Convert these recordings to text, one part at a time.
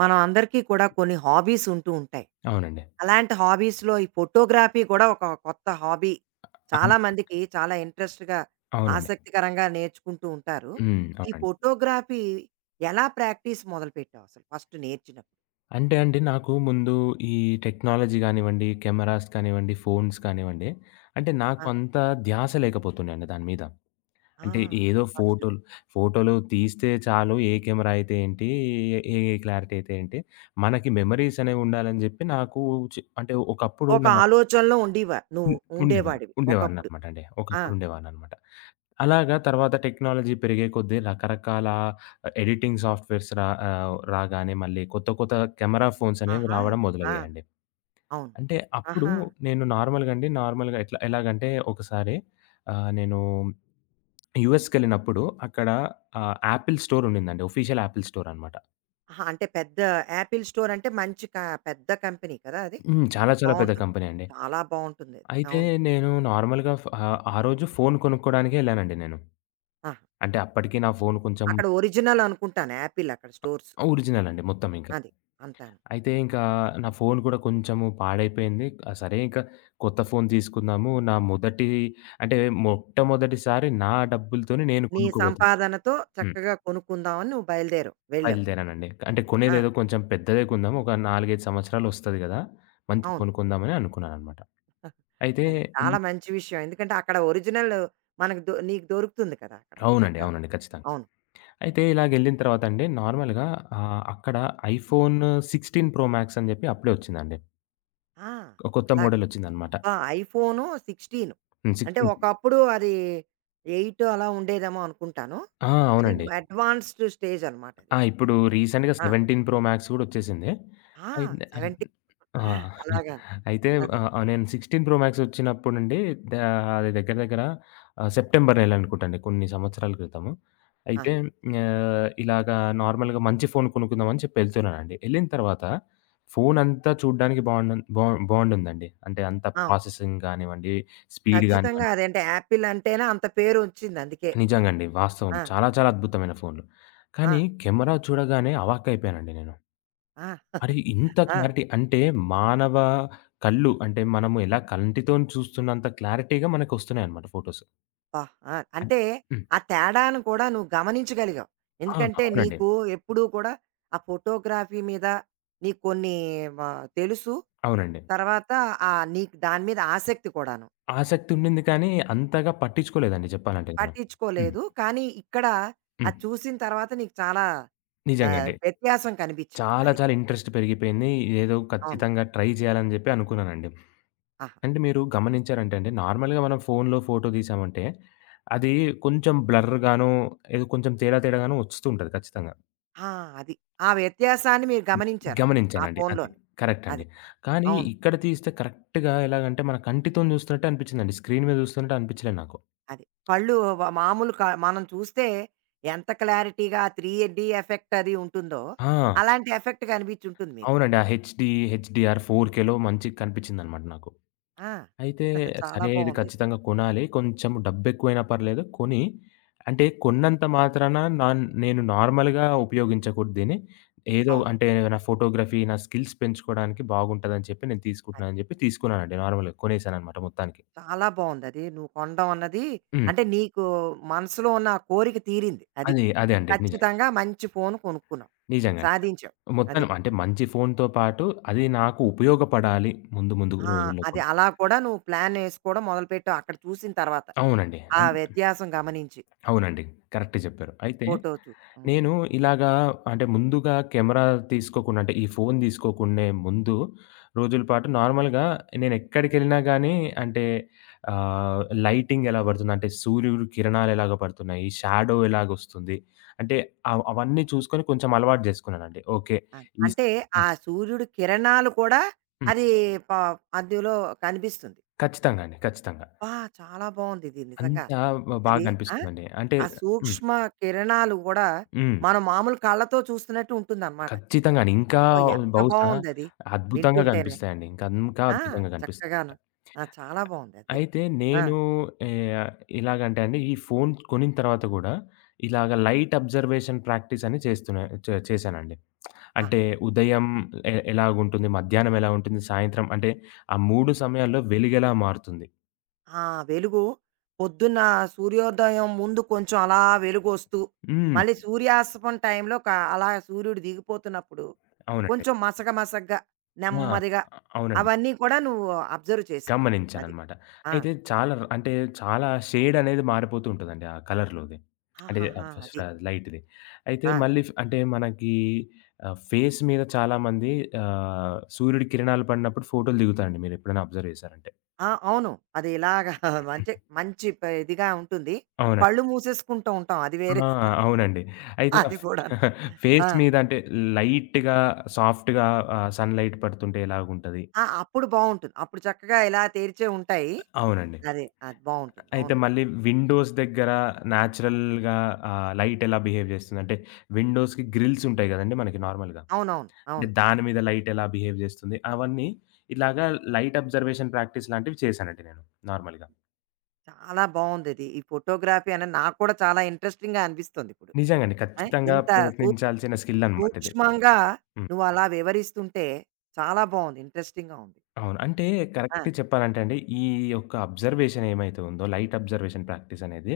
మనం అందరికీ కూడా కొన్ని హాబీస్ ఉంటూ ఉంటాయి. అవునండి. అలాంటి హాబీస్‌లో ఈ ఫోటోగ్రఫీ కూడా ఒక కొత్త హాబీ. చాలా అవును. మందికి చాలా ఇంట్రెస్ట్‌గా, అవునండి. ఆసక్తికరంగా నేర్చుకుంటూ ఉంటారు. హ్మ్. ఈ అవునండి. ఫోటోగ్రఫీ ఎలా ప్రాక్టీస్ మొదలుపెట్టావు అసలు ఫస్ట్ నేర్చినప్పుడు? అంటే అండి నాకు ముందు ఈ టెక్నాలజీ గానివ్వండి, కెమెరాస్ కానివ్వండి, ఫోన్స్ కానివ్వండి, అంటే నాకు ఆ! అంత ధ్యాస లేకపోతుండే అండి దాని మీద. ఆ! అంటే ఏదో అది ఫస్ట్. ఫోటోలు, ఫోటోలు తీస్తే చాలు ఏ కెమెరా అయితే ఏంటి, ఏ క్లారిటీ అయితే ఏంటి, మనకి మెమోరీస్ అనేవి ఉండాలని జెప్పి నాకు అంటే ఒకప్పుడు ఒక నా ఆలోచనలో ఉండీవ నువ్వు హ్మ్. ఉండేవారు. ఉండేవాడివి ఒకప్పుడు. ఉండేవాడిననమాట అండి. ఆ! ఒకప్పుడు ఉండేవాడిననమాట. అలాగా తర్వాత టెక్నాలజీ పెరిగే కొద్దీ రకరకాల ఎడిటింగ్ సాఫ్ట్‌వేర్స్ రాగానే మళ్ళీ కొత్త కొత్త కెమెరా ఫోన్స్ అనేవి ఆహా! రావడం ఆ! మొదలయ్యాయండి. అవును. అంటే అప్పుడు ఆహా! నేను నార్మల్‌గా అండి నార్మల్‌గా ఎట్లా ఎలాగంటే ఒకసారి నేను యూఎస్‌కెళ్ళినప్పుడు అక్కడ యాపిల్ స్టోర్ ఉండిందండి. ఒఫీషియల్ యాపిల్ స్టోర్ అనమాట. ఆహా! అంటే పెద్ద యాపిల్ స్టోర్ అంటే మంచి పెద్ద కంపెనీ కదా అది? హ్మ్. చాలా చాలా పెద్ద బావుంటుంది. కంపెనీ అండి. చాలా బావుంటుందది. అయితే అవును. నేను నార్మల్‌గా ఆ రోజు ఫోను కొనుక్కోడానికే ఎళ్ళానండి నేను. ఆహా! అంటే అప్పటికి హ్మ్. నా ఫోను కొంచెం అక్కడ ఒరిజినల్ అనుకుంటాను యాపిల్ అక్కడ స్టోర్స్. ఒరిజినల్ అండి మొత్తం ఇంకా. అది. అంతాను. అయితే ఇంకా నా ఫోను కూడా కొంచెము పాడైపోయింది. సరే ఇంకా కొత్త ఫోను తీసుకుందాము. నా మొదటి అంటే మొట్టమొదటిసారి నా డబ్బులతోనే నేను నీ కొనుక్కోబోతున్నా. సంపాదనతో హ్మ్. చక్కగా కొనుక్కుందామని నువ్వు బయలుదేరావు. వెళ్ళావు. బయలుదేరానండి. అంటే ఆ! కొనేదేదో కొంచెం పెద్దదే కొందాం. ఒక 4, 5 సంవత్సరాలు వస్తది గదా! మంచి అవును. ఫోను కొందామని అనుకున్నాననమాట. అయితే అది చాలా ఎల్లి- మంచి విషయం. ఎందుకంటే అక్కడ ఒరిజినల్ మనకు దొ నీకు దొరుకుతుంది కదా! అక్కడ అవునండి. చక్కగా. అవునండి. ఖచ్చితంగా. అవును. అయితే ఇలాగెళ్ళిన తర్వాత అండి నార్మల్‌గా అక్కడ ఐఫోన్ 16 ప్రో మాక్స్ అని జెప్పి అప్పుడే వచ్చిందండి. ఆ! ఒక కొత్త అలాగా. మోడల్ వచ్చిందనమాట. అబ్బా! ఐఫోను 16 హ్మ్. అంటే 16. ఒకప్పుడు అది 8 అలా ఉండేదేమో అనుకుంటాను. ఆ! అది అవునండి. అడ్వాన్స్డ్ స్టేజ్ అనమాట అది. ఆ! ఇప్పుడు రీసెంట్‌గా ఆ! 17 ప్రో మాక్స్ కూడా వచ్చేసింది. ఆ! అయిత్ అయిత్ 17 ఆ! అలాగా. అయితే అది. ఆహ్, ఆహ్, నేను 16 ప్రో మాక్స్ వచ్చినప్పుడండి ద అది దగ్గర దగ్గర సెప్టెంబర్ నెల అనుకుంటండి కొన్ని సంవత్సరాల క్రితము. ఆ! అయితే ఇలాగా నార్మల్‌గా మంచి ఫోన్ కొనుక్కుందామని చెప్పి ఎళ్తున్నానండి. ఎళ్ళిన తర్వాత ఫోన్ అంతా చూడ్డానికి బా బాగుండుందండి. అంటే అంత అవును. ప్రాసెసింగ్ కానివ్వండి, స్పీడ్ ఖచ్చితంగా కానివ్వండి. అదేంటే యాపిల్ అంటేనే అంత పేరొచ్చింది అందుకే. నిజంగండి. వాస్తవం. ఆ! చాలా చాలా అద్భుతమైన ఫోన్లు. ఆ! కానీ కెమెరా చూడగానే అవాక్కయిపోయానండి నేను. ఆ! అరే! ఇంత ఆ! క్లారిటీ అంటే మానవ కళ్ళు అంటే మనము ఎలా కంటితోని చూస్తున్నంత క్లారిటీగా మనకొస్తున్నాయన్నమాట ఫోటోస్. అబ్బా! ఆ! అన్ అంటే హ్మ్. ఆ తేడాను కూడా నువ్వు గమనించగలిగావు. ఆ! ఎందుకంటే అవునండి. నీకు ఎప్పుడూ కూడా ఆ ఫోటోగ్రఫీ మీద నీకు కొన్ని వ తెలుసు. అవునండి. తర్వాత నీకు దాని మీద ఆసక్తి కూడాను. ఆసక్తి ఉండింది కానీ అంతగా పట్టించుకోలేదండి చెప్పాలంటే నేను. హ్మ్. పట్టించుకోలేదు. కానీ ఇక్కడ హ్మ్. అది చూసిన తర్వాత నీకు చాలా నిజంగా అండి. వ్యత్యాసం కనిపించింది. చాలా అది. చాలా ఇంట్రెస్ట్ పెరిగిపోయింది. ఇదేదో అవును. ఖచ్చితంగా ట్రై చేయాలని చెప్పి అనుకున్నానండి. ఆహా! అంటే మీరు గమనించారంటే అండి నార్మల్‌గా మనం ఫోన్‌లో ఫోటో తీసామంటే అది కొంచెం బ్లర్‌గానో ఏదో కొంచెం తేడా తేడాగానో వస్తూ ఉంటది ఖచ్చితంగా. ఆ! అది. ఆ వ్యత్యాసాన్ని మీరు హ్మ్. గమనించారక్కడ. ఆ గమనించానండి. అది. ఫోనులోని. కరెక్ట్ అండి. అది. కానీ అవును. ఇక్కడ తీస్తే కరెక్ట్‌గా ఎలాగంటే మన కంటితోని చూస్తున్నట్టే అనిపించిందండి. స్క్రీన్ మీద చూస్తున్నట్టు అనిపించలేదు నాకు. అది. కళ్ళు వ మామూలు క మనం చూస్తే ఎంత క్లారిటీగా ఆ 3 డీ ఎఫెక్ట్ అది ఉంటుందో, ఆ! అలాంటి ఎఫెక్ట్ కనిపించుంటుంది మీకు. అవునండి. ఆ హెచ్‌డీ, హెచ్‌డీఆర్ 4కేలో మంచిగా కనిపించిందనమాట నాకు. ఆ! అయితే చాలా సరే ఇది బావుందిది. ఖచ్చితంగా కొనాలి. కొంచెం డబ్బెక్కువైనా పర్లేదు కొని అంటే కొన్నంత మాత్రాన నేను నార్మల్‌గా ఉపయోగించకూడదు దీన్ని. ఏదో అవును. అంటే నా ఫోటోగ్రఫీ, నా స్కిల్స్ పెంచుకోవడానికి బాగుంటదని చెప్పి నేను అది. తీసుకుంటున్నానని చెప్పి తీసుకున్నానండి నార్మల్‌గా కొనేసాననమాట మొత్తానికి. చాలా బావుందది. నువ్వు కొనడం అన్నది హ్మ్. అంటే నీకు మనసులో ఉన్న ఆ కోరిక తీరింది. అది. అదే. అదే అండి. నిజంగా. ఖచ్చితంగా మంచి ఫోను కొనుక్కున్నావు. నిజంగండి. సాధించావు. అది. మొత్తానికి అంటే మంచి ఫోన్‌తో పాటు అది నాకు ఉపయోగపడాలి ముందు ముందు ఆ! రోజుల్లో అది కూడా. అలా కూడా నువ్వు ప్లానేసుకోవడం మొదలుపెట్టావు అక్కడ చూసిన తర్వాత. అవునండి. ఆ వ్యత్యాసం గమనించి. అవునండి. కరెక్టే జెప్పారు. అయితే ఫోటో చూ హ్మ్. నేను ఇలాగా అంటే ముందుగా కెమెరా తీసుకోకుండా అంటే ఈ ఫోను తీసుకోకుండే ముందు రోజుల పాటు నార్మల్‌గా నేనెక్కడికెళ్ళినా గానీ అంటే లైటింగ్ ఎలా పడుతుంది? అంటే సూర్యుడు కిరణాలు ఎలాగ పడుతున్నాయి? షాడో ఎలాగొస్తుంది? అంటే అవన్నీ చూసుకొని కొంచెం అలవాటు జేసుకున్నానండి. ఓకే. అది. ఈస్ అంటే ఆ హ్మ్. సూర్యుడి కిరణాలు కూడా హ్మ్. అది ప అందులో కనిపిస్తుంది. ఖచ్చితంగా అండి. ఖచ్చితంగా. అబ్బా! చాలా బావుంది ఇది నిజంగా. అంత బాగా అది. ఆ! అనిపిస్తుందండి. అంటే ఆ హ్మ్. సూక్ష్మ కిరణాలు గూడా హ్మ్. మనం మామూలు కళ్ళతో చూస్తున్నట్టు ఉంటుందన్నమాట. ఖచ్చితంగానే. ఇంకా ఓహ్! ఎంత బహుశా బావుందది అద్భుతంగా వింటుంటేనే. కనిపిస్తాయండి. ఇంకా ఇంకా ఆ! అద్భుతంగా కనిపిస్తాయన్నమాట. చక్కగాను. ఆ! చాలా బావుంది అదే. అయితే ఆ! నేను ఆహ్, ఎలాగంటే అండి ఈ ఫోను కొనిన తర్వాత గూడా ఇలాగ లైట్ అబ్జర్వేషన్ ప్రాక్టీస్ అని చేస్తున్నా చే చేశానండి. ఆ! అంటే ఉదయం ఎలాగుంటుంది, మధ్యాహ్నం ఎలా ఉంటుంది, సాయంత్రం అంటే ఆ 3 సమయాల్లో వెలుగెలా మారుతుంది. ఆ వెలుగు పొద్దున్న సూర్యోదయం ముందు కొంచెం అలా వెలుగొస్తూ, హ్మ్. మళ్ళీ సూర్యాస్తమం టైంలో క అలా సూర్యుడు దిగిపోతున్నప్పుడు, అవునండి. కొంచెం మసక మసకగా, ఆ! నెమ్మదిగా అవునండి. అవన్నీ కూడా నువ్వు అబ్జర్వ్ చేసావు. అది. గమనించాననమాట. ఆ! అయితే చాలా అంటే చాలా షేడనేది మారిపోతూ ఉంటదండి ఆ కలర్‌లోది. అంటే ఆహాహా! ఫస్ట్ అది. లైట్‌ది. అయితే ఆ! మళ్ళీ అంటే మనకి ఫేస్ మీద చాలామంది సూర్యుడి కిరణాలు పడినప్పుడు ఫోటోలు దిగుతారండి మీరెప్పుడైనా అబ్జర్వ్ చేశారంటే. ఆ! అవును. అది ఇలాగా అంటే మంచి ఇదిగా ఉంటుంది. అవునండి. కళ్ళు మూసేసుకుంటూ ఉంటాం. అది వేరే ఆ! అవునండి. అయితే ఆ అది కూడాను. ఫేస్ ఆ! మీద అంటే లైట్‌గా, సాఫ్ట్‌గా సన్‌లైట్ పడుతుంటే ఎలాగుంటది ఆ! అప్పుడు బావుంటుంది. అప్పుడు చక్కగా ఇలా తెరిచే ఉంటాయి. అవునండి. అదే. అది బావుంటుంది. అయితే అవును. మళ్ళీ విండోస్ దగ్గర న్యాచురల్‌గా లైట్ ఎలా బిహేవ్ జేస్తుంది? అంటే విండోస్‌కి గ్రిల్స్ ఉంటాయి గదండీ మనకి నార్మల్‌గా. అవునవును. అంటే అవును. దాని మీద లైట్ ఎలా బిహేవ్ జేస్తుంది? అవన్నీ ఇలాగా లైట్ అబ్జర్వేషన్ ప్రాక్టీస్ లాంటివి చేశానండి నేను నార్మల్‌గా. చాలా బావుందిది. ఈ ఫోటోగ్రఫీ అనేది నాకు కూడా చాలా ఇంట్రెస్టింగ్‌గా అనిపిస్తుంది ఇప్పుడు. నిజంగండి. ఆ! ఖచ్చితంగా ఇంత సూ ప్రయత్నించాల్సిన స్కిల్ అనమాట ఇది. సూక్ష్మంగా హ్మ్. నువ్వలా వివరిస్తుంటే చాలా బావుంది. ఇంట్రెస్టింగ్‌గా ఉంది. అవును. అంటే ఆ! కరెక్ట్ చెప్పాలంటే అండి, ఈ యొక్క అబ్జర్వేషన్ ఏమైతే ఉందో లైట్ అబ్జర్వేషన్ ప్రాక్టీస్ అనేది,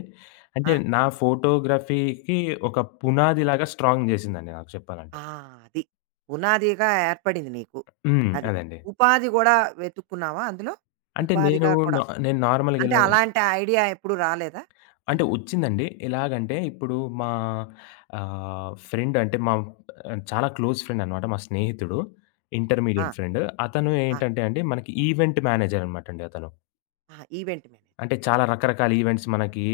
అంటే ఆ! నా ఫోటోగ్రఫీకి ఒక పునాదిలాగా స్ట్రాంగ్ జేసిందండి నాకు చెప్పాలంటే. ఆ! అది. పునాదిగా ఏర్పడింది నీకు. హ్మ్. అది. అదండి. ఉపాధి గూడా వెతుక్కున్నావా అందులో? అంటే ఉపాధిగా కూడా నేను నార్మల్‌గా అంటే ఇలాగ అలాంటి ఐడియా ఎప్పుడు రాలేదా? అంటే అంటే ఒచ్చిందండి. ఎలాగంటే ఇప్పుడు మా ఫ్రెండ్ అంటే మా ఆ, చాలా క్లోజ్ ఫ్రెండ్ అనమాట. మా స్నేహితుడు. ఆ! Intermediate friend. అతను ఆ! ఏంటంటే అండి మనకి ఈవెంట్ మేనేజర్ అనమాటండి అతను. ఆ! Event manager. అంటే చాలా ఓకే. రకరకాల ఈవెంట్స్ మనకి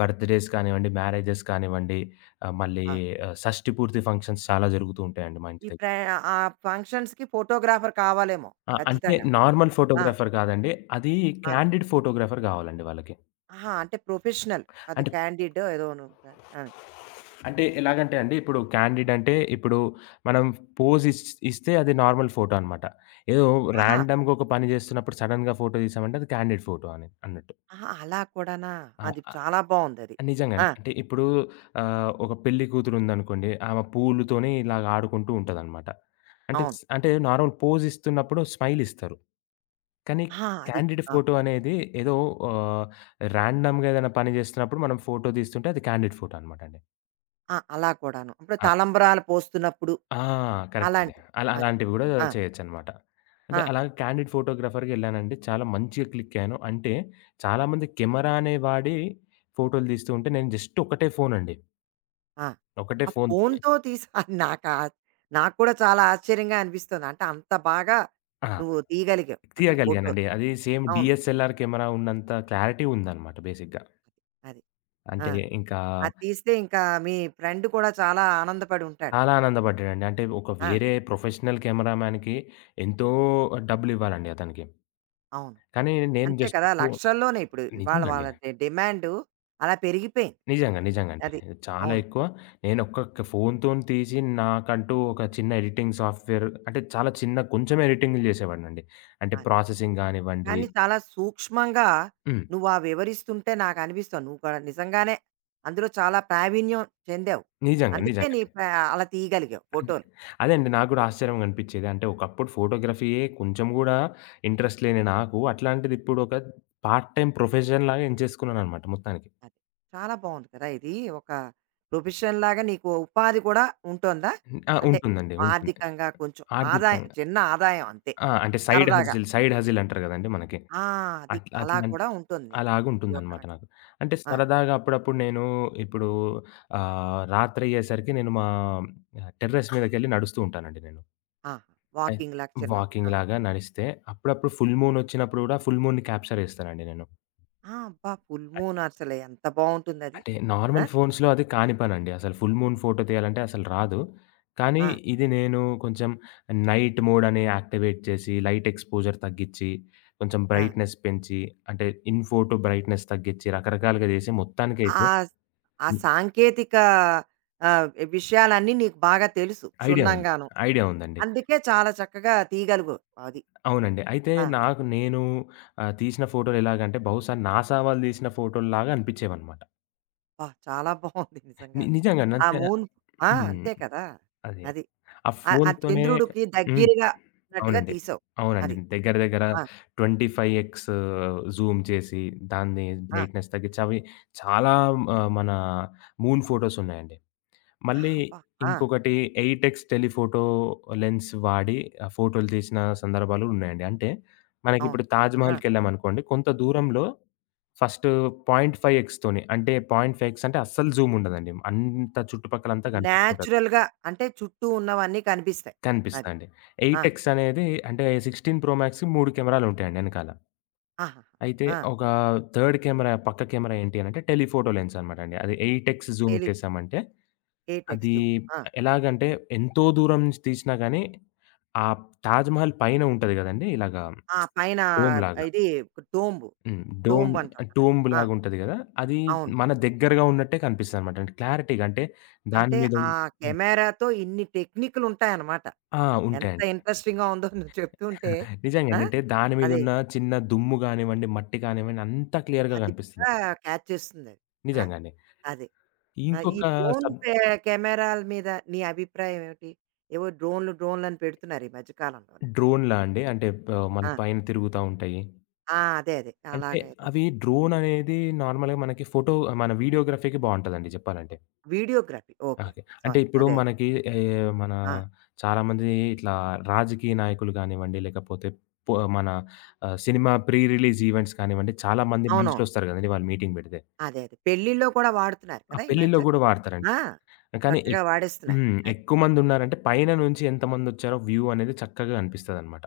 బర్త్‌డేస్ కానివ్వండి, మ్యారేజెస్ కానివ్వండి, ఆహ్, మళ్ళీ ఆ! షష్టి పూర్తి ఫంక్షన్స్ చాలా జరుగుతూ ఉంటాయండి మా ఇంటి ఈ దగ్గర. ప్ర ఆ ఫంక్షన్స్‌కి ఫోటోగ్రాఫర్ కావాలేమో ఆ! అంటే ఖచ్చితంగా. నార్మల్ ఆ! ఫోటోగ్రాఫర్ కాదండి. అది ఆ! క్యాండిడ్ ఫోటోగ్రాఫర్ కావాలండి వాళ్ళకి. ఆహా! అంటే ప్రొఫెషనల్. అది క్యాండిడో ఏదోను ఉంటది. ఆ! అంటే ఎలాగంటే అండి, ఇప్పుడు క్యాండిడ్ అంటే ఇప్పుడు మనం పోజ్ ఇస్తే అది నార్మల్ ఫోటో అనమాట. ఏదో ఓకే. ఆహా! రాండమ్‌గా ఒక పని జేస్తున్నప్పుడు సడెన్‌గా ఫోటో తీసామంటే అది క్యాండిడ్ ఫోటో అని అన్నట్టు. ఆహా! అలా కూడానా? ఆ! అది ఆ! చాలా బావుందది. ఆ! నిజంగానే. అంటే ఇప్పుడు ఒక పెళ్లి కూతురుందనుకోండి, ఆమె పూలుతోని ఇలాగ ఆడుకుంటూ ఉంటదనమాట. అంటే అవును. అంటే నార్మల్ పోజ్ ఇస్తున్నప్పుడు స్మైల్ ఇస్తారు. కానీ ఆహా! అది. క్యాండిడ్ ఆ! ఫోటో అనేది ఏదో ఆహ్, రాండమ్‌గా ఏదైనా పని జేస్తున్నప్పుడు మనం ఫోటో తీస్తుంటే అది క్యాండిడ్ ఫోటో అనమాట అండి. ఆ! అలా కూడాను. ఇప్పుడు తలంబ్రాలు పోస్తున్నప్పుడు ఆ! కరెక్ట్ అండి. అలాంటివి. అలా అది. అలాంటివి గూడా ఆ! చేయొచ్చనమాట. అంటే ఆ! అలా క్యాండిడ్ ఫోటోగ్రాఫర్‌గెళ్ళానండి. చాలా మంచిగా క్లిక్కయ్యాను. అంటే చాలామంది కెమెరానే వాడి ఫోటోలు తీస్తూ ఉంటే నేను జస్ట్ ఒకటే ఫోనండి. ఆ! ఒకటే ఆ ఫోన్‌తోనే ఫోనుతో తీసి నాకా నాకు కూడా చాలా ఆశ్చర్యంగా అనిపిస్తుంది. అంటే అంత బాగా ఆ! నువ్వు తీయగలిగావు అక్కడ ఫోటోలు. తీయగలిగానండి. అది సేమ్ అవును. డీఎస్ఎల్ఆర్ కెమెరా ఉన్నంత క్లారిటీ ఉందనమాట బేసిక్‌గా. అది. అది. ఆ! అంటే ఇంకా అది తీస్తే ఇంకా మీ ఫ్రెండ్ కూడా చాలా ఆనందపడి ఉంటాడు. చాలా ఆనందపడ్డానండి. అంటే ఒక ఆ! వేరే ప్రొఫెషనల్ కెమెరామాన్‌కి ఎంతో డబ్బులివ్వాలండి అతనికి. అవును. కానీ నేను అంతే జస్ట్ కదా! ఫోన్ లక్షల్లోనే ఇప్పుడు. ఇవాళ నిజంగండి. వాళ్ళ డిమాండు అలా పెరిగిపోయింది. నిజంగా. నిజంగండి. అది. చాలా అవును. ఎక్కువ. నేను ఒక్క ఫోన్‌తోని తీసి నాకంటూ ఒక చిన్న ఎడిటింగ్ సాఫ్ట్‌వేర్ అంటే చాలా చిన్న కొంచెం ఎడిటింగ్‌లు చేసేవాడినండి. అంటే అది. ప్రాసెసింగ్ గానివ్వండి కానీ చాలా సూక్ష్మంగా హ్మ్. నువ్వా వివరిస్తుంటే నాకనిపిస్తోంది. నువ్వు కూడా నిజంగానే అందులో చాలా ప్రావీణ్యం చెందావు. నిజంగా. అందుకే నీ నిజంగానే. ప అలా తీయగలిగావు అంటే ఫోటోలు. అదే అండి నాకు గూడా ఆశ్చర్యంగా అనిపిచ్చేది. అంటే ఒకప్పుడు ఫోటోగ్రఫీయే కొంచెం గూడా ఇంట్రెస్ట్ లేని నాకు అట్లాంటిది ఇప్పుడు ఒక పార్ట్ టైమ్ ప్రొఫెషన్ లాగా ఎంచేసుకున్నాననమాట మొత్తానికి. అది. చాలా బావుంది కదా! ఇది ఒక ప్రొఫెషన్‌లాగా నీకు ఉపాధి కూడా ఉంటోందా? ఆ! అంటే ఉంటుందండి. ఉంటుంది. ఆర్థికంగా కొంచెం ఆదాయం ఆర్థికంగా చిన్న ఆదాయం అంతే. ఆ! అంటే సరదాగా. సైడ్ హజిల్ అంటారు గదండీ మనకి. ఆ! అది. అలా అట్లాంటి కూడా ఉంటుంది నీకు. ఇది ఒక అలాగుంటుందనమాట రకం. నాకు. అంటే ఆ! సరదాగా అప్పుడప్పుడు నేను ఇప్పుడు రాత్రయ్యేసరికి నేను మా టెర్రస్ మీదకెళ్ళి నడుస్తూ ఉంటానండి నేను. ఆహా! అయి వాకింగ్ లాగా చిన్నది. ఆ! వాకింగ్‌లాగా నడిస్తే అప్పుడప్పుడు ఫుల్ మూన్ ఒచ్చినప్పుడు గూడా ఫుల్ మూన్‌ని క్యాప్చర్ జేస్తానండి నేను. ఆ! అబ్బా! ఫుల్ మూన్ అసలు ఎంత బావుంటుందది. అంటే ఆ! నార్మల్ ఫోన్స్‌లో అది కాని పనండి. అసలు ఫుల్ మూన్ ఫోటో తీయాలంటే అసలు రాదు. కానీ ఆ! ఇది నేను కొంచెం నైట్ మోడ్ అని యాక్టివేట్ చేసి, లైట్ ఎక్స్‌పోజర్ తగ్గించి, కొంచెం ఆ! బ్రైట్‌నెస్ పెంచి, అంటే ఇన్ ఫోటో బ్రైట్‌నెస్ తగ్గించి, రకరకాలుగా చేసి మొత్తానికైతే ఆస్ ఆ హ్మ్. సాంకేతిక ఆహ్, విషయాలన్నీ నీకు బాగా తెలుసు ఐడియా ఉంది. క్షుణ్ణంగాను. ఐడియా ఉందండి. అందుకే చాలా చక్కగా తీయగలిగావు అది. అవునండి. అయితే ఆ! నాకు నేను తీసిన ఫోటోలు ఎలాగంటే బహుశా నాసా వాళ్ళు తీసిన ఫోటోల్లాగా అనిపించేవన్నమాట. అబ్బా! చాలా బావుంది నిజంగా. ఆ నిజంగానంటే మూన్ ఆ! హ్మ్. అంతే కదా! అదే. అది. ఆ ఆ ఆ ఫోన్‌తోనే చంద్రుడికి హ్మ్. దగ్గరగా ఉన్నట్టుగా అవునండి. తీశావు. అవునండి. అది. దగ్గర దగ్గర ఆ! 25 ఎక్స్ జూమ్ చేసి, దాన్ని ఆ! బ్రైట్‌నెస్ తగ్గించి అవి చాలా మన మూన్ ఫోటోస్ ఉన్నాయండి. ఆ! మళ్ళీ అబ్బా! ఆ! ఇంకొకటి 8 ఎక్స్ టెలిఫోటో లెన్స్ వాడి ఆ ఫోటోలు తీసిన సందర్భాలు ఉన్నాయండి. అంటే అవును. మనకిప్పుడు ఆ! 'తాజ్‌మహల్‌కెళ్ళామనుకోండి' కొంత దూరంలో ఫస్ట్ 0.5 ఎక్స్‌తోని అంటే 0.5 ఎక్స్ అంటే అస్సలు జూమ్ ఉండదండి. అంత చుట్టుపక్కలంతా కనిపిస్తుంటది. నేచురల్‌గా అంటే చుట్టూ ఉన్నవన్నీ కనిపిస్తాయి. అది. కనిపిస్తాయండి. ఆ! 8 ఎక్స్ అనేది అంటే 16 ప్రో మాక్స్‌కి 3 కెమెరాలుంటాయండి ఎనకాల. ఆహాహా! అయితే ఆ! ఒక థర్డ్ కెమెరా, పక్క కెమెరా ఏంటి అనంటే టెలిఫోటో లెన్స్ అనమాట అండి. అది 8 ఎక్స్ జూమ్ టెలి చేశామంటే, ఏ టెక్స్ట్ అది జూమ్. ఆ! ఎలాగంటే ఎంతో దూరం నుంచి తీసినా గానీ, ఆ తాజ్‌మహల్ పైన ఉంటది గదండీ! ఇలాగా ఆ పైన డోమ్‌లాగా. ఇది టోంబ్. హ్మ్. డోమ్ టోంబ్ అంటాం కదా! ఆ! టూంబ్‌లాగుంటది గదా! అది అవును. మన దగ్గరగా ఉన్నట్టే కనిపిస్తదనమాట. అంటే క్లారిటీగా అంటే దాని అంటే మీద ఆ హ్మ్. కెమెరాతో ఇన్ని టెక్నికులుంటాయన్నమాట. ఆ! ఎంత ఉంటాయండి. ఇంట్రెస్టింగ్‌గా ఉందో నువ్వు చెప్తుంటే. ఆ! నిజంగానే. అంటే దాని అదే. మీదున్న చిన్న దుమ్ము గానివ్వండి, మట్టి కానివ్వండి అంతా క్లియర్‌గా అది కనిపిస్తది. కూడా క్యాచ్ చేస్తుందది. ఆ! నిజంగానే. అదే. ఆ! ఈ ఇంకొక డ్రోన్ సబ్ కె కెమెరాల మీద నీ అభిప్రాయం ఏమిటి? ఏవో డ్రోన్లు డ్రోన్లని పెడుతున్నారు ఈ మధ్య కాలంలోని. డ్రోన్‌లా అండి? అంటే మన ఆ! పైన తిరుగుతా ఉంటాయి. ఆ! అదే. అదే. అంటే అలాగే ఏదో అవి డ్రోన్ అనేది నార్మల్‌గా మనకి ఫోటో మన వీడియోగ్రఫీకి బావుంటదండి చెప్పాలంటే. వీడియోగ్రఫీ. ఓకే. ఓకే. ఓకే. అంటే సారీ. ఇప్పుడు అదే. అదే. మనకి మన ఆ! చాలామంది ఇట్లా రాజకీయ నాయకులు కానివ్వండి, లేకపోతే మన సినిమా ప్రీ రిలీజ్ ఈవెంట్స్ కానివ్వండి, చాలా మంది అవునవును. మనుషులొస్తారు కదండీ! వాళ్ళు మీటింగ్ పెడితే. అదే అదే. పెళ్ళిళ్ళో కూడా వాడుతున్నారు ఆ కదా! ఈ పెళ్ళిలో మధ్య. గూడా వాడతారండి. ఆ! కానీ చక్కగా ఎక్ వాడేస్తున్నారు. హ్మ్. అది. ఎక్కువ మందున్నారంటే పైన నుంచి ఎంతమందొచ్చారో వ్యూ అనేది చక్కగా అనిపిస్తదనమాట.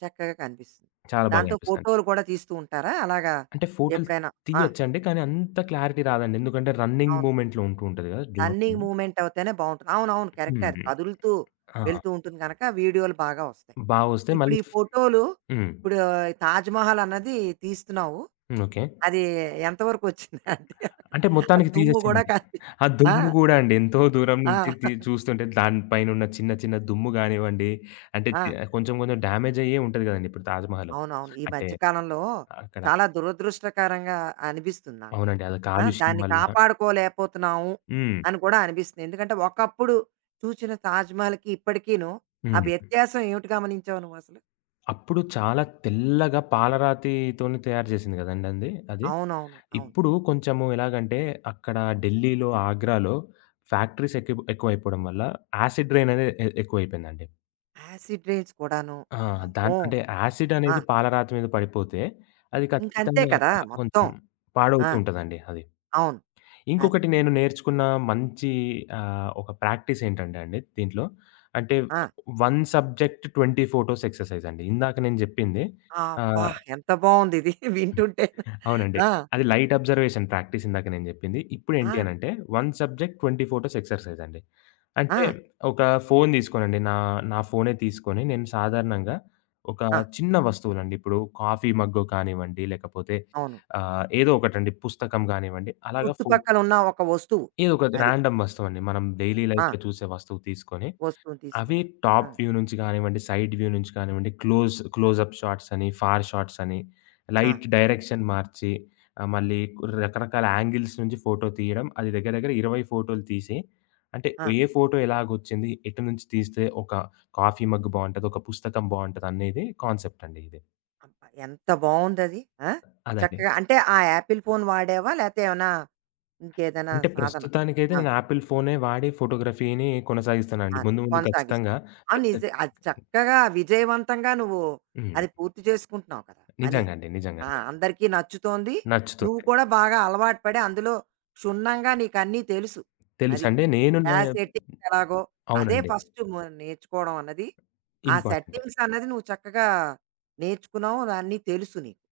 చక్కగా కనిపిస్తుంది. చాలా బాగా దాంతో అనిపిస్తంది. ఫోటోలు కూడా తీస్తూ ఉంటారా? అలాగా అంటే ఫోటోలు ఎప్పుడైనా ఆ! తీయొచ్చండి. కానీ అంత క్లారిటీ రాదండి. ఎందుకంటే రన్నింగ్ అవును. మూవ్‌మెంట్‌లో ఉంటూ ఉంటది గదా! అన్నీ డ్రోను. మూవ్‌మెంట్ అవుతేనే బావుంటుంది. అవునవును. కరెక్టే అది. హ్మ్. కదులుతూ ఆ! వెళ్తూ ఉంటుంది గనక వీడియోలు బాగా వస్తాయి. బా వస్తే ఇప్పుడు మళ్ళీ ఈ ఫ్ ఫోటోలు హ్మ్. ఇప్పుడు తాజ్‌మహల్ అన్నది తీస్తున్నావు. హ్మ్. ఓకే. అది ఎంతవరకొచ్చింది? అంటే అక్కడ అంటే ఆ మొత్తానికి దుమ్ము గూడా తీసేసామండి. ఆ ఆ! దుమ్ము గూడా అండి. ఎంతో దూరం నుంచి ఆ! తీ చూస్తుంటే దాని పైనున్న చిన్న చిన్న దుమ్ము గానివ్వండి, అంటే ఆ! కొంచెం కొంచెం డ్యామేజ్ అయ్యే ఉంటది గదండీ ఇప్పుడు తాజ్‌మహల్. అవునవును. ఈ అంటే మధ్య కాలంలో అక్కడ చాలా దురదృష్టకరంగా అనిపిస్తుంది నాకు. అవునండి. అది ఆ! కాలుష్యం దాన్ని వల్ల కాపాడుకోలేకపోతున్నాము హ్మ్. అని కూడా అనిపిస్తుంది. ఎందుకంటే, ఒకప్పుడు చూచిన తాజ్‌మహల్‌కి ఇప్పటికీను ఆ హ్మ్. వ్యత్యాసం ఏమిటి గమనించావు నువ్వసలు? అప్పుడు చాలా తెల్లగా పాలరాతితోని తయారు చేసింది కదండీ అంది అది. అవునవును. అవును. ఇప్పుడు కొంచెము ఎలాగంటే అక్కడ ఢిల్లీలో, ఆగ్రాలో ఫ్యాక్టరీస్ ఎక్కి ఎక్కువైపోవడం వల్ల యాసిడ్ రైన్ హ్మ్. అనేది ఎక్కువైపోయిందండి. యాసిడ్ రైన్స్ కూడాను. ఆ! అమ్మో! అంటే యాసిడ్ ఆ! అనేది పాలరాతి మీద పడిపోతే అది ఇంకంతే ఖచ్చితంగా కదా! మొత్తం. కొంచెం ఆ! పాడవుతూ ఉంటదండి అది. అవును. అది. ఇంకొకటి నేను నేర్చుకున్న మంచి ఒక ప్రాక్టీస్ ఏంటంటే అండి దీంట్లో అంటే ఆ! 1 సబ్జెక్ట్ 20 ఫోటోస్ ఎక్సర్సైజ్ అండి. ఇందాక నేను చెప్పింది అబ్బా! ఆహ్ ఎంత బావుందిది వింటుంటేను. అవునండి. ఆ! అది లైట్ అబ్జర్వేషన్ ప్రాక్టీస్ ఇందాక నేను జెప్పింది. ఆ! ఇప్పుడేంటి అనంటే, 1 సబ్జెక్ట్ 20 ఫోటోస్ ఎక్సర్‌సైజ్ అండి. అంటే ఆ! ఒక ఫోను దీసుకోనండి. నా నా ఫోనే తీసుకొని నేను సాధారణంగా ఒక ఆ! చిన్న వస్తువులండి. ఇప్పుడు కాఫీ మగ్గు కానివ్వండి, లేకపోతే అవును. ఏదో ఒకటండి పుస్తకం గానివ్వండి, అలాగా చుట్టుపక్కలున్న ఒక వస్తువు. ఏదో ఒక అది. రాండమ్ వస్తువండి. మనం డైలీ ఆ! లైఫ్‌లో చూసే వస్తువు తీసుకొని వస్తువుని అవి తీసుకున్నారు. ఆ! టాప్ వ్యూ నుంచి కానివ్వండి, సైడ్ వ్యూ నుంచి కానివ్వండి, క్లోజప్ షాట్స్ అని, ఫార్ షాట్స్ అని, ఆ! లైట్ డైరెక్షన్ మార్చి మళ్ళీ రకరకాల యాంగిల్స్ నుంచి ఫోటో తీయడం. అది దగ్గర దగ్గర 20 ఫోటోలు తీసి, అంటే ఆ! ఏ ఫోటో ఎలాగొచ్చింది, ఎటు నుంచి తీస్తే ఒక కాఫీ మగ్ బావుంటది, ఒక పుస్తకం బావుంటది అనేది కాన్సెప్ట్ అండి ఇది. అబ్బా! ఎంత బావుందది. ఆ! అదండి. చక్కగా అంటే ఆ యాపిల్ ఫోన్ వాడావా? లేతే ఏమన్నా ఇంకేదైనా అంటే సాధన? ప్రస్తుతానికైతే ఆ! నేను యాపిల్ ఫోనే వాడి ఫోటోగ్రఫీని కొనసాగిస్తానండి. అదే ముందు ముందు ఖచ్చితంగా కొనసాగిస్తున్నావు. అవును పెద్ద నిజే అది చక్కగా విజయవంతంగా నువ్వు హ్మ్. అది పూర్తి చేసుకుంటున్నావు కదా! పని. నిజంగా అండి. నిజంగా ఆ! అండి. అందరికీ నచ్చుతోంది. నువ్వు నచ్చుతుంది. కూడా బాగా అలవాటు పడి అందులో క్షుణ్ణంగా నీకన్నీ తెలుసు. అది. తెలుసండి. నేను నా ఆ సెట్టింగ్స్ ఎలాగో అదే అవునండి. ఫస్ట్ నేర్చుకోవడం అన్నది. ఆ ఇంపార్టెంట్. సెట్టింగ్స్ అన్నది నువ్వు చక్కగా నేర్చుకున్నావు. అన్నీ తెలుసు నీకు.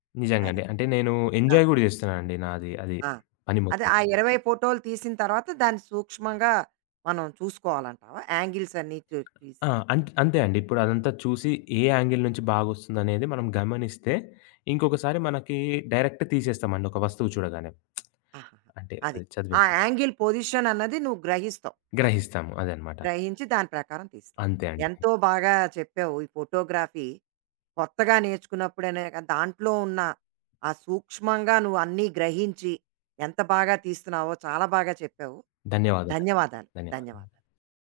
అది. నిజంగండి. అంటే నేను ఆ! ఎంజాయ్ గూడా జేస్తున్నానండి నాది అది ఆ! పని అదే మొత్తం. ఆ 20 ఫోటోలు తీసిన తర్వాత దాన్ని సూక్ష్మంగా మనం చూసుకోవాలంటావా? యాంగిల్స్ అన్నీ ఆ! చూసి. అంతే అండి. ఇప్పుడు అదంతా చూసి ఏ యాంగిల్ నుంచి బాగొస్తుందనేది మనం గమనిస్తే, ఇంకొకసారి మనకి డైరెక్ట్ తీసేస్తామండి ఒక వస్తువు చూడగానే. ఆహాహా! అంటే అది. అది ఆ చదివింది. యాంగిల్ పొజిషన్ అన్నది నువ్వు గ్రహిస్తావు అక్కడ. గ్రహిస్తాము అదనమాట. గ్రహించి దాని ప్రకారం తీస్తావు. అంతే అండి. ఎంతో బాగా చెప్పావు. ఈ ఫోటోగ్రఫీ కొత్తగా నేర్చుకున్నప్పుడైనా కా దాంట్లో ఉన్న ఆ సూక్ష్మంగా నువ్వు అన్నీ గ్రహించి ఎంత బాగా తీస్తున్నావో చాలా బాగా చెప్పావు. ధన్యవాదాలండి. ధన్యవాదాలు. ధన్యవాదాలు. ధన్యవాదాలు.